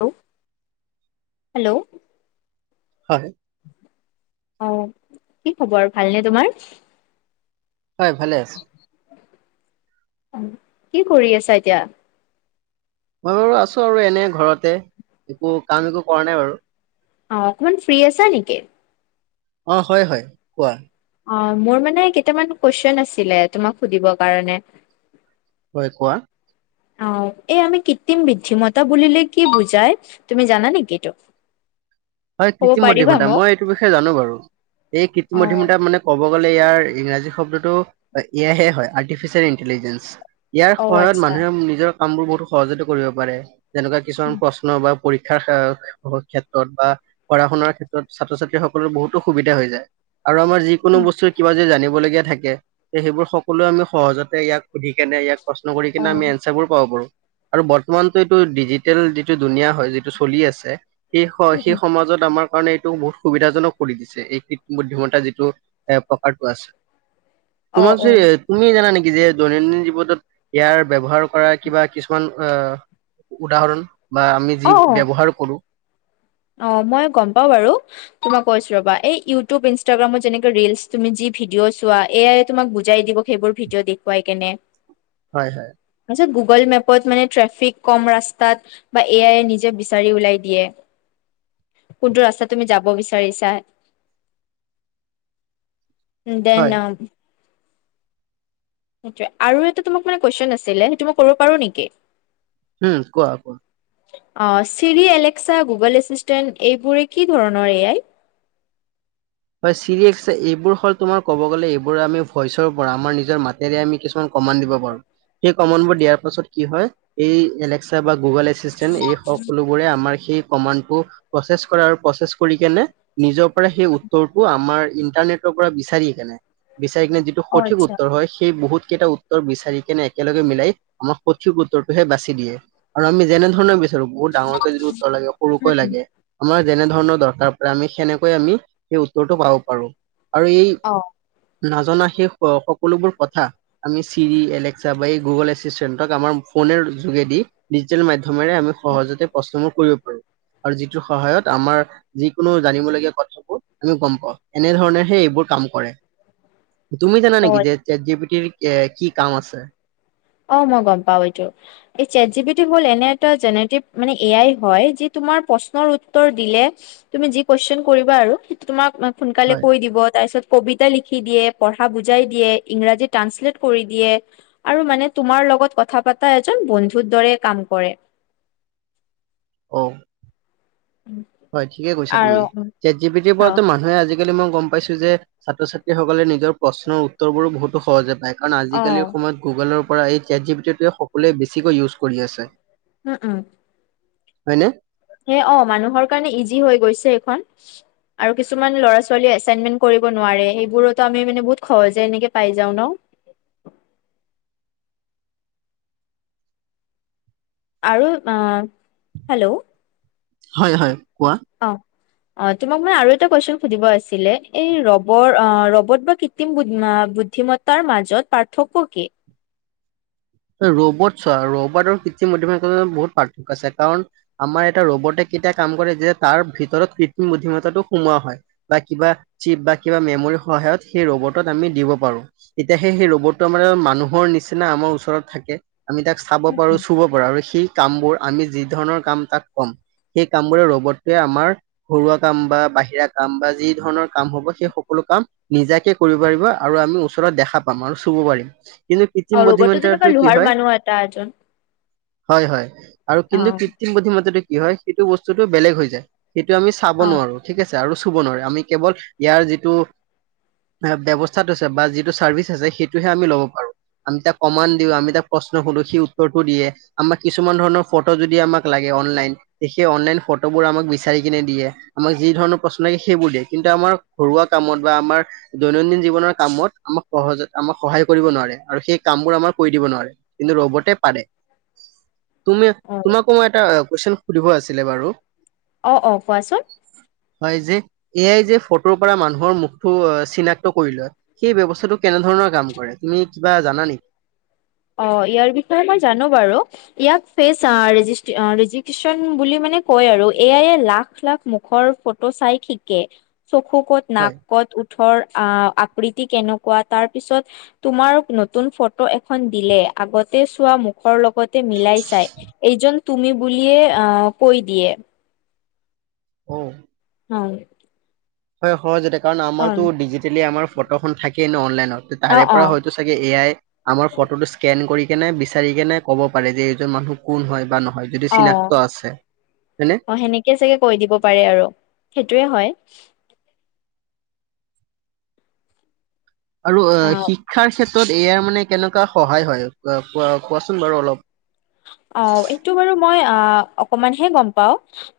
Hello, hello, হয়। অ, কি খবৰ ভালনে, তোমাৰ? হয়, ভালে আছো। কি কৰি আছা? এতিয়া মই বাৰু আছো আৰু এনে ঘৰতে, একো কাম একো কৰা নাই বাৰু। অ, অকমান ফ্ৰী আছা নেকি? অ, হয় হয় কোৱা। অ, মোৰ মানে কেইটামান কুৱেশন আছিলে, তোমাক সুধিবৰ কাৰণে। হয় কোৱা। অ, এই আমি কৃত্ৰিম বুদ্ধিমতা, বুলিলে কি বুজাই তুমি জানা নেকি এইটো? হয়, ক'ব পাৰিবা কৃত্ৰিমধ্যিমতা মোক মই এইটো বিষয়ে জানো বাৰু, এই অ কৃত্ৰিম [inaudible] মানে ক'ব গলে, ইয়াৰ ইংৰাজী শব্দটো এয়াহে হয়, আৰ্টিফিচিয়েল ইণ্টেলিজেঞ্চ। ইয়াৰ অ সহায়ত আচ্ছা মানুহে নিজৰ কাম বোৰ বহুত সহজতে কৰিব পাৰে, যেনেকুৱা অ কিছুমান প্ৰশ্ন বা পৰীক্ষাৰ, ক্ষেত্ৰত বা পঢ়া- শুনাৰ ক্ষেত্ৰত ছাত্ৰ-ছাত্ৰীসকলৰ বহুতো সুবিধা হৈ যায়। আৰু আমাৰ যিকোনো উম বস্তুৰ কিবা যদি জানিবলগীয়া থাকে। তে, সেইবোৰ সকলোৱে আমি সহজতে ইয়াক সুধি কেনে, ইয়াক প্ৰশ্ন কৰি কেনে আমি উম এনচাৰবোৰ পাব পাৰো। আৰু বৰ্তমানতো এইটো ডিজিটেল যিটো ধুনীয়া হয়, যিটো চলি আছে সেই, সেই মাজত আমাৰ কাৰণে এইটো বহুত সুবিধাজনক কৰি দিছে, এই ক বুদ্ধিতা যিটো এ, পকাটো আছে। অ তোমাক অ তুমি জানা নেকি, যে দৈনন্দিন জীৱনত ইয়াৰ ব্যৱহাৰ কৰা কিবা কিছুমান অ, উদাহৰণ বা আমি অ অ যি ব্যৱহাৰ কৰো। অ, মই গম পাওঁ বাৰু। তোমাক কৈছো ৰবা এই ইউটিউব ইনষ্টাগ্ৰামত যেনেকে ৰিলচ তুমি যি, ভিডিঅ' চোৱা। এ, আয়, তোমাক বুজাই দিব। সেইবোৰ ভিডিঅ' দেখুৱাই কেনে। হয়, হয়। আচ্ছা গুগল মেপত মানে, ট্ৰেফিক কম ৰাস্তাত বা এ, আই, নিজে বিচাৰি ওলিয়াই দিয়ে। কোনটো ৰাস্তাত তুমি যাব, বিচাৰিছা? উম, দেন হয় য়ে, আৰু এটা তোমাক মানে, কুৱেশন আছিলে, সেইটো মই কৰিব পাৰো নেকি? উম, কোৱা কোৱা। অ, চিৰি, এলেক্সা, গুগল, এচিষ্টেণ্ট এইবোৰে কি ধৰণৰ এয়াই। হয়, চিৰি এইবোৰ হ'ল, তোমাৰ ক'ব গ'লে এইবোৰ আমি ভইচৰ পৰা, আমাৰ নিজৰ মাত তেয়া, আমি কিছুমান কমান দিব পাৰো। সেই কমান বোৰ দিয়াৰ পাছত কি হয় এই এলেক্সা বা গুগল এ [unintelligible] এই সকলোবোৰে আমাৰ সেই কমানটো প্ৰচেচ কৰে আৰু প্ৰচেচ কৰি কেনে নিজে কৰে সেই উত্তৰটো আমাৰ ইন্টাৰনেটৰ পৰা বিচাৰি কেনে-বিচাৰি কিনে যি ত' অ সঠিক আচ্ছা উত্তৰ হয় সেই বহুত কেইটা উত উত্তৰ বিচাৰি কেনে একেলগে মিলাই আমাক সঠিক উত্তৰটোহে বাচি দিয়ে আৰু আমি যেনেধৰণে [unintelligible] বহুত ডাঙৰকে যিটো উত্তৰ লাগে, উম সৰুকৈ উম লাগে আমাৰ যেনে ধৰণৰ দৰকাৰ পৰে আমি সেনেকৈ আমি সেই উত্তৰটো পাব পাৰো আৰু এই অ', নাজানা সেই সকলোবোৰ কথা আমি চিৰি এলেক্সা বা এই গুগল এছিচষ্টেণ্টক আমাৰ ফোনেৰ যোগেদি ডিজিটেল মাধ্যমৰে আমি সহজতে [unintelligible] কৰিব পাৰো। আৰু যিটোৰ সহায়ত আমাৰ যিকোনো জানিবলগীয়া কথা আমি গ'ম পাওঁ এনে ধৰণে হে এইবোৰ কাম কৰে তুমি জানা অ অ নেকি যে চে'ট জি পি টিৰ কে কি কাম আছে? অ, মই গ'ম পাওঁ এইটো। এই চে'ট জি পি টি হ'ল এনে এটা জেনেটিভ মানে এ আই হয় যি তোমাৰ প্ৰশ্নৰ উত্তৰ দিলে তুমি যি কুৱেচন কৰিবা আৰু সেইটো তোমাক সোনকালে হয় কৈ দিব তাৰপিছত কবিতা লিখি দিয়ে, পঢ়া বুজাই দিয়ে, ইংৰাজী ট্ৰাঞ্চলেট কৰি দিয়ে আৰু মানে তোমাৰ লগত কথা পাতা এজন বন্ধুৰ দৰে কাম কৰে। অ', হয় ঠিকে কৈছ আৰু তুমি চেট জি পিটিৰ অ পৰাতো মানুহে আজি আজিকালি মই গ'ম পাইছো যে ছাত্ৰ-ছাত্ৰী সকলে নিজৰ প্ৰশ্নৰ উত্তৰ বোৰো বহুতো সহজে পায় কাৰণ আজিকালিৰ সময়ত গুগলৰ পৰা এই চেট জি পি টিটোৱে সকলোৱে বেছিকৈ ইউজ কৰি আছে। উম-উম। হয়নে? হে অ, মানুহৰ কাৰণে ইজি হৈ গৈছে এইখন। আৰু কিছুমান ল'ৰা-ছোৱালীয়ে এছাইনমেন্ট কৰিব নোৱাৰে সেইবোৰতো আমি মানে বহুত সহজে এনেকে পাই যাওঁ ন'? আৰু অ, হেল্ল', হয়-হয় কোৱা? অ', অ, তোমাক মান আৰু এটা কুৱেচন সুধিব আছিলে এই ৰবৰ অ, ৰবত বা কৃত্ৰিম বুদ্ধিম মতাৰ মাজত পাৰ্থক্য কি? এ ৰবট চোৱা ৰবটাৰ কৃত্ৰিম বুদ্ধিমত্তাটো বহুত পাৰ্থক্য আছে কাৰণ আমাৰ এটা ৰবটে কেতিয়া কাম কৰে যেতিয়া তাৰ ভিতৰত কৃত্ৰিম বুদ্ধিমত্তাটো সোমোৱা হয়। বা কিবা চিপ বা কিবা মেমৰী সহায়ত সেই ৰবটত আমি দিব পাৰো। এতিয়া সেই-সেই ৰ'বটটো আমাৰ মানুহৰ নিচিনা আমাৰ ওচৰত থাকে আমি তাক চাব পাৰো চুব [unintelligible] আৰু সেই কামবোৰ আমি যি ধৰণৰ কাম তাক কম সেই কাম বোৰে ৰ'বটটোৱে আমাৰ ঘৰুৱা কাম বা বাহিৰা কাম বা যি ধৰণৰ কাম হ'ব সেই সকলো কাম নিজাকে কৰিব পাৰিব আৰু আমি ওচৰত দেখা পাম আৰু চুব পাৰিম। কিন্তু কৃত্ৰিম অ, ৰ'বটতো যেনেকুৱা লোহাৰ মানুহ এটা এজন। হয়-হয় আৰু অ কিন্তু কৃত্ৰিম বুদ্ধিমত্তাটো কি হয় সেইটো বস্তুটো বেলেগ হৈ যায়। সেইটো আমি চাব অ নোৱাৰো ঠিক আছে আৰু চুব নোৱাৰো, আমি কেৱল ইয়াৰ যিটো [unintelligible] ব্যৱস্থা থৈছে বা যিটো চাৰ্ভিছ আছে সেইটোহে আমি ল'ব পাৰো আমি তাক কমান দিওঁ আমি তাক প্ৰশ্ন সোধো সি উত্তৰটো দিয়ে আমাক কিছুমান ধৰণৰ ফটো যদি আমাক লাগে অনলাইন তে সেই অনলাইন ফটোবোৰ আমাক বিচাৰি কিনে দিয়ে। আমাক যি ধৰণৰ প্ৰশ্ন লাগে সেইবোৰ দিয়ে। কিন্তু আমাৰ ঘৰুৱা কামত বা আমাৰ দৈনন্দিন জীৱনৰ কামত আমাক সহজে আমাক সহায় কৰিব নোৱাৰে আৰু সেই কাম বোৰ আমাক কৰি দিব নোৱাৰে। কিন্তু ৰ'বটে পাৰে। তুমি অ তোমাকো মই এটা কোৱেশ্যন সুধিব আছিলে বাৰু? অ' অ' কোৱাচোন হয় যে এ' আই যে ফটোৰ পৰা মানুহৰ মুখটো চিনাক্ত কৰি লয় সেই ব্যৱস্থাটো কেনে ধৰণৰ কাম কৰে তুমি কিবা জানা নি? অ' ইয়াৰ বিষয়ে মই জানো বাৰু। ইয়াক ফেচ আ ৰেজিষ্টে ৰেজিষ্টিচন বুলি মানে কয় আৰু, এ' আইয়ে লাখ লাখ মুখৰ ফট চাই শিকে, চকু ক'ত নাক হয় ক'ত ওট ওঠৰ আ আকৃতি কেনেকুৱা, তাৰ পিছত তোমাৰ নতুন ফটো খন দিলে, আগতে চোৱা মুখৰ লগতে মিলাই চাই এইজন তুমি বুলিয়ে আ' কৈ দিয়ে। উম হয়। হয় সহজতে, কাৰণ আমাৰতো ডিজিটেলি আমাৰ ফটোখন থাকেই ন অ'নলাইনত ত অ তাৰে পৰা হয়তো চাগে এ আই আমাৰ ফটোটো স্কেন কৰি কেনে বিচাৰি কেনে ক'ব পাৰে যে এইজন মানুহ কোন হয় বা নহয়। যদি অ চিনাক্ত আছে হয়নে অ সেনেকে চাগে কৈ দিব পাৰে আৰু সেইটোয়ে হয়। আৰু অ শিক্ষাৰ ক্ষেত্ৰত এ আই মানে কেনেকুৱা সহায় হয় কোৱা কোৱা কোৱাচোন বাৰু অলপ। অ এইটো বাৰু মই আ অকমান হে গম পাওঁ।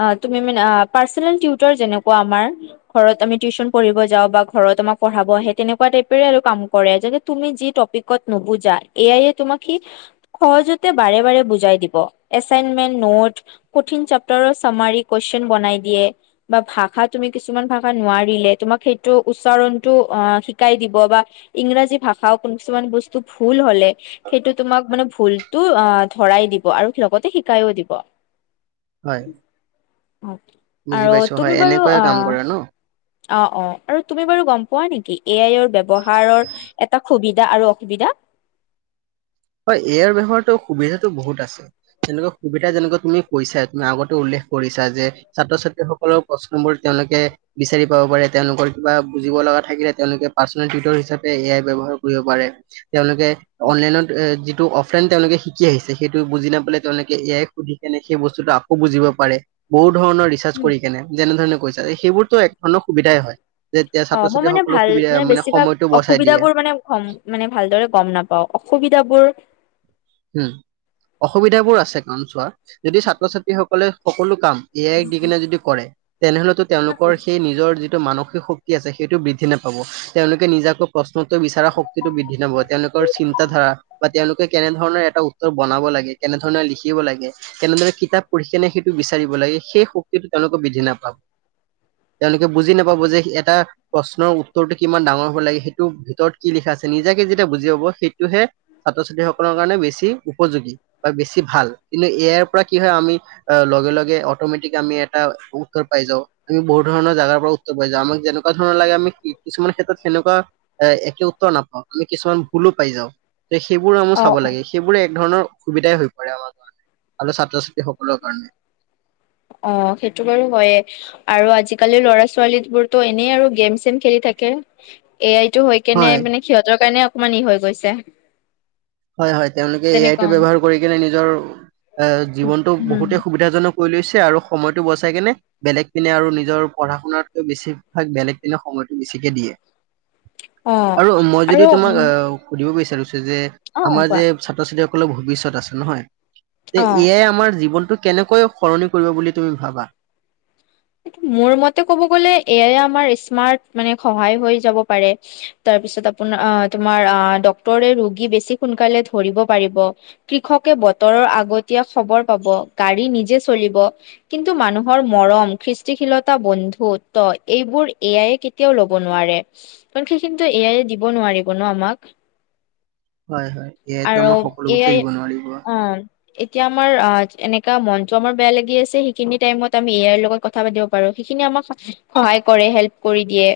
আ তুমি মানে আ পাৰ্চেনেল টুইটাৰ যেনেকুৱা আমাৰ। হয় আমি টিউচন পঢ়িব যাও বা ঘৰত আমাৰ পঢ়াব আহে, তেনেকুৱা টাইপৰে কাম কৰে যাতে তুমি যি টপিক ক'ত নুবুজা এ আইয়ে তোমাক কি সহজতে বাৰে বাৰে বুজাই দিব এচাইনমেন্ নৌট কঠিন চাপ্তাৰৰ চামাৰি কুৱেশন বনাই দিয়ে। বা ভাষা তুমি কিছুমান ভাষা নোৱাৰিলে তোমাক সেইটো উচ্চাৰণটো অ শিকাই দিব বা ইংৰাজী ভাষাও কোনো কিছুমান বস্তু ভুল হলে সেইটো তোমাক মানে ভুল টো আ ধৰাই দিব আৰু লগতে শিকাইও দিব। হয় বুজি আৰু পাইছো হয় তুমি বাৰু এনেকৈয়ে আ কাম কৰে ন অ অ আৰু তুমি বাৰু গম পোৱা নিকি এ আইৰ ব্যৱহাৰৰ এটা সুবিধা আৰু অসুবিধা। হয় এ আইৰ ব্যৱহাৰতো সুবিধাতো বহুত আছে। তেনেকুৱা সুবিধা যেনেকুৱা তুমি কৈছা তুমি আগতে উল্লেখ কৰিছা যে ছাত্ৰ ছাত্ৰী সকলৰ প্ৰশ্নবোৰ তেওঁলোকে বিচাৰি পাব পাৰে তেওঁলোকৰ কিবা বুজিব লগা থাকিলে তেওঁলোকে পাৰ্চনেল টিউটৰ হিচাপে এ আই ব্যৱহাৰ কৰিব পাৰে। তেওঁলোকে অনলাইনত যিটো অফলাইন তেওঁলোকে শিকি আহিছে সেইটো বুজি নাপালে তেওঁলোকে এ আইক সুধি কেনে সেই বস্তুটো আকৌ বুজিব পাৰে। বহুত ধৰণৰ ৰিচাৰ্চ উম কৰি কেনে যেনেধৰণে কৈছা সেইবোৰতো এক ধৰণৰ সুবিধাই হয়। যেতিয়া অ ছাত্ৰ মই মানে ছাত্ৰীসকলক ভাল সুবিধা মানে বেছিভাগ সময়টো বচাই দিয়ে। অসুবিধাবোৰ মানে হম মানে ভালদৰে গম নাপাও অসুবিধাবোৰ। হম অসুবিধাবোৰ আছে কাৰণ চোৱা যদি ছাত্ৰ ছাত্ৰীসকলে সকলো কাম এ আইক দি কিনে যদি কৰে তেনেহলেতো তেওঁলোকৰ সেই নিজৰ যিটো মানসিক শক্ তি আছে সেইটো বৃদ্ধি নাপাব তেওঁলোকে নিজাকৌ প্ৰশ্নত উত্তৰ বিচৰা শক্তিটো বৃদ্ধি নাপাব তেওঁলোকৰ চিন্তাধাৰা বা তেওঁলোকে কেনে ধৰণৰ এটা উত্তৰ বনাব লাগে কেনে ধৰণৰ লিখিব লাগে কেনেদৰে কিতাপ পঢ়ি কেনে সেইটো বিচাৰিব লাগে সেই শক্তিটো তেওঁলোকে বৃদ্ধি নাপাব। তেওঁলোকে বুজি নাপাব যে এটা প্ৰশ্নৰ উত্তৰটো কিমান ডাঙৰ হব লাগে, সেইটো ভিতৰত কি লিখা আছে নিজাকে যেতিয়া বুজি পাব সেইটোহে ছাত্ৰ ছাত্ৰীসকলৰ কাৰণে বেছি উপযোগী বা বেছি ভাল কিন্তু ইয়াৰ পৰা কি হয় আমি অ লগে লগে অটমেটিক আমি এটা উত্তৰ পাই যাওঁ। আমি বহু ধৰণৰ জাগাৰ পৰা উত্তৰ পাই যাও আমাক যেনেকোৱা ধৰ লাগে আমি কিছুমান ক্ষেত্ৰত সেনেকোৱা এ একে উত্তৰ নাপাও, আমি কিছুমান ভুলো পাই যাও তে সেইবোৰ আ অ' চাব অ' লাগে, সেইবোৰে এক ধৰণৰ অসুবিধাই হৈ পৰে আমাৰ কাৰণে ভ ছাত্ৰ ছাত্ৰী সকলৰ কাৰণে। অ সেইটো বাৰু হয়ে। আৰু আজিকালি ল'ৰা ছোৱালীবোৰতো এনেই আৰু গেম চেম খেলি থাকে এ আইতো হয় কেনে মানে সিহঁতৰ কাৰণে অকমান ই হৈ গৈছে। হয় হয় তেওঁলোকে এ আইটো যেনেকুৱা ব্যৱহাৰ কৰি কিনে নিজৰ অ জীৱনতো উম বহুতে সুবিধাজনক কৰি লৈছে আৰু সময়তো বচাই কেনে বেলেগ দিনে আৰু নিজৰ পঢ়া শুনাতকৈ বেছিভাগ বেলেগ দিনে সময়তো বেছিকে দিয়ে। [unintelligible] আৰু মই আৰু যদি তোমাক অহ সুধিব বিচাৰিছে যে অ' আমাৰ কোৱা যে ছাত্ৰ ছাত্ৰীসকলৰ ভৱিষ্যত আছে নহয়। তে অ' এ আইয়ে আমাৰ জীৱনতো কেনেকৈ সলনি কৰিব বুলি তুমি ভাবা মোৰ মতে ক'ব গ'লে এয়াই আমাৰ স্মাৰ্ট মানে সহায় হৈ যাব পাৰে। তাৰপিছত আপোনাৰ তোমাৰ ডক্তৰে ৰোগী বেছি সোনকালে ধৰিব পাৰিব। কৃষকে বতৰৰ আগতীয়া খবৰ পাব গাড়ী নিজে চলিব। কিন্তু মানুহৰ মৰম কৃষ্টিশীলতা বন্ধুত্ব এইবোৰ এ আইয়ে কেতিয়াও লব নোৱাৰে কাৰণ সি কিন্তু এয়াই দিব নোৱাৰিব ন আমাক হয় হয় এ আইটো আৰু আমাৰ সকলো এ বস্তু আই এৰিব নোৱাৰিব। অ এতিয়া আমাৰ এনেকা মনটো আমাৰ বেয়া লাগি আছে সেইখিনি টাইমত আমি এ আই লগত ক থা পাতিব পাৰো সেইখিনিয়ে আমাক সহায় কৰে হেল্প কৰি দিয়ে।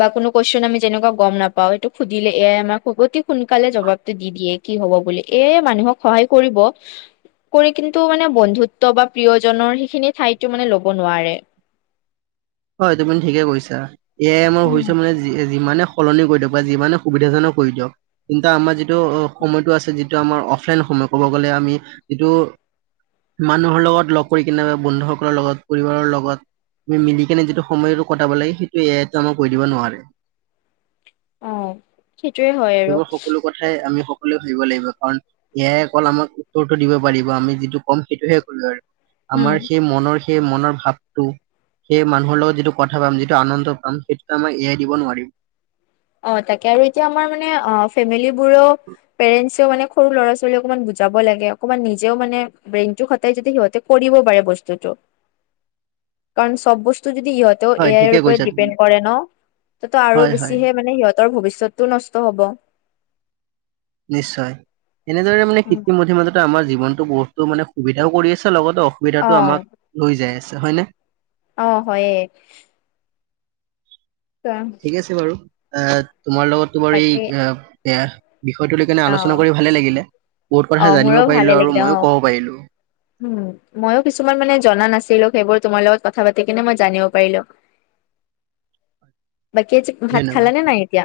বা কোনটো কুৱেশন আমি যেনেকোৱা গম নাপাও এইটো সুধিলে এ আই আমাক অতি সোনকালে জবাবটো দি দিয়ে। কি হব বুলি এ আই মানুহক সহায় কৰিব। কৰি কিন্তু মানে বন্ধুত্ব বা প্ৰিয়জনৰ সেইখিনি ঠাইতো মানে ল'ব নোৱাৰে হয় তুমি ঠিকে কৈছা এয়াই মই উম। শুনিছো মানে যি যিমানে সলনি কৰি দিয়ক বা যিমানে সুবিধাজনক কৰি দিয়ক কিন্তু আমাৰ যিটো সময়তো আছে যিটো আমাৰ অফলাইন সময় ক'ব গ'লে আমি যিটো মানুহৰ লগত লগ কৰি কেনেবা বন্ধু সকলৰ লগত পৰিবাৰৰ লগত মি মিলি কেনে যিটো সময়তো কটাব লাগে সেইটো এ আইতো আমাক কৈ দিব নোৱাৰে। অ সেইটোৱে হয় আৰু সেইবোৰ সকলো কথাই আমি সকলোৱেও ভাবিব লাগিব কাৰণ এ আই অকল আমাক উত্তৰটো দিব পাৰিব আমি যিটো কম সেইটোহে কৰিব আৰু উম। আমাৰ সেই মনৰ সেই মনৰ ভাৱটো সেই মানুহৰ লগত যিটো কথা পাম যিটো আনন্দ পাম সেইটো আমাৰ এয়াই দিব নোৱাৰিব অ তাকে আৰু এতিয়া আমাৰ মানে অ ফেমিলী বোৰেও পেৰেন্টও মানে সৰু ল'ৰা ছোৱালী অকণমান বুজাব লাগে অকণমান নিজেও মানে ব্ৰেইনটো সদায় যদি সিহঁতে কৰিব পাৰে বস্তুটো কাৰণ চব বস্তু যদি ইহঁত ত এ হয় আইৰ ঠিকে ওপৰত কৈছা তুমি ডিপেণ্ড কৰে ন ত তো আৰু হয় হয় বেছিহে মানে সিহঁতৰ ভৱিষ্যতটো নষ্ট হ'ব নিশ্চয় এনেদৰে মানে কৃত্ৰিম মধ্য মাজতে আমাৰ জীৱনটো বহুতো মানে সুবিধাও কৰি আছে লগতে অ অসুবিধাটো আমাক লৈ যায় আছে হয় নে? অ', হয়ে। ঠিক আছে বাৰু অ' তোমাৰ লগতো বাৰু এই বাকী বেয়া বিষয়টো লৈ কেনে অ আলোচনা কৰি ভালে লাগিলে। বহুত অ কথা জানিব মোৰো ভালে পাৰিলো আৰু লাগিলে অ ময়ো কব পাৰিলো। উম, ময়ো কিছুমান মানে জনা নাছিলো সেইবোৰ তোমাৰ লগত কথা পাতি কিনে মই জানিব পাৰিলো। বাকী আ যে ভাত খাল ধন্যবাদ। ন নাই এতিয়া?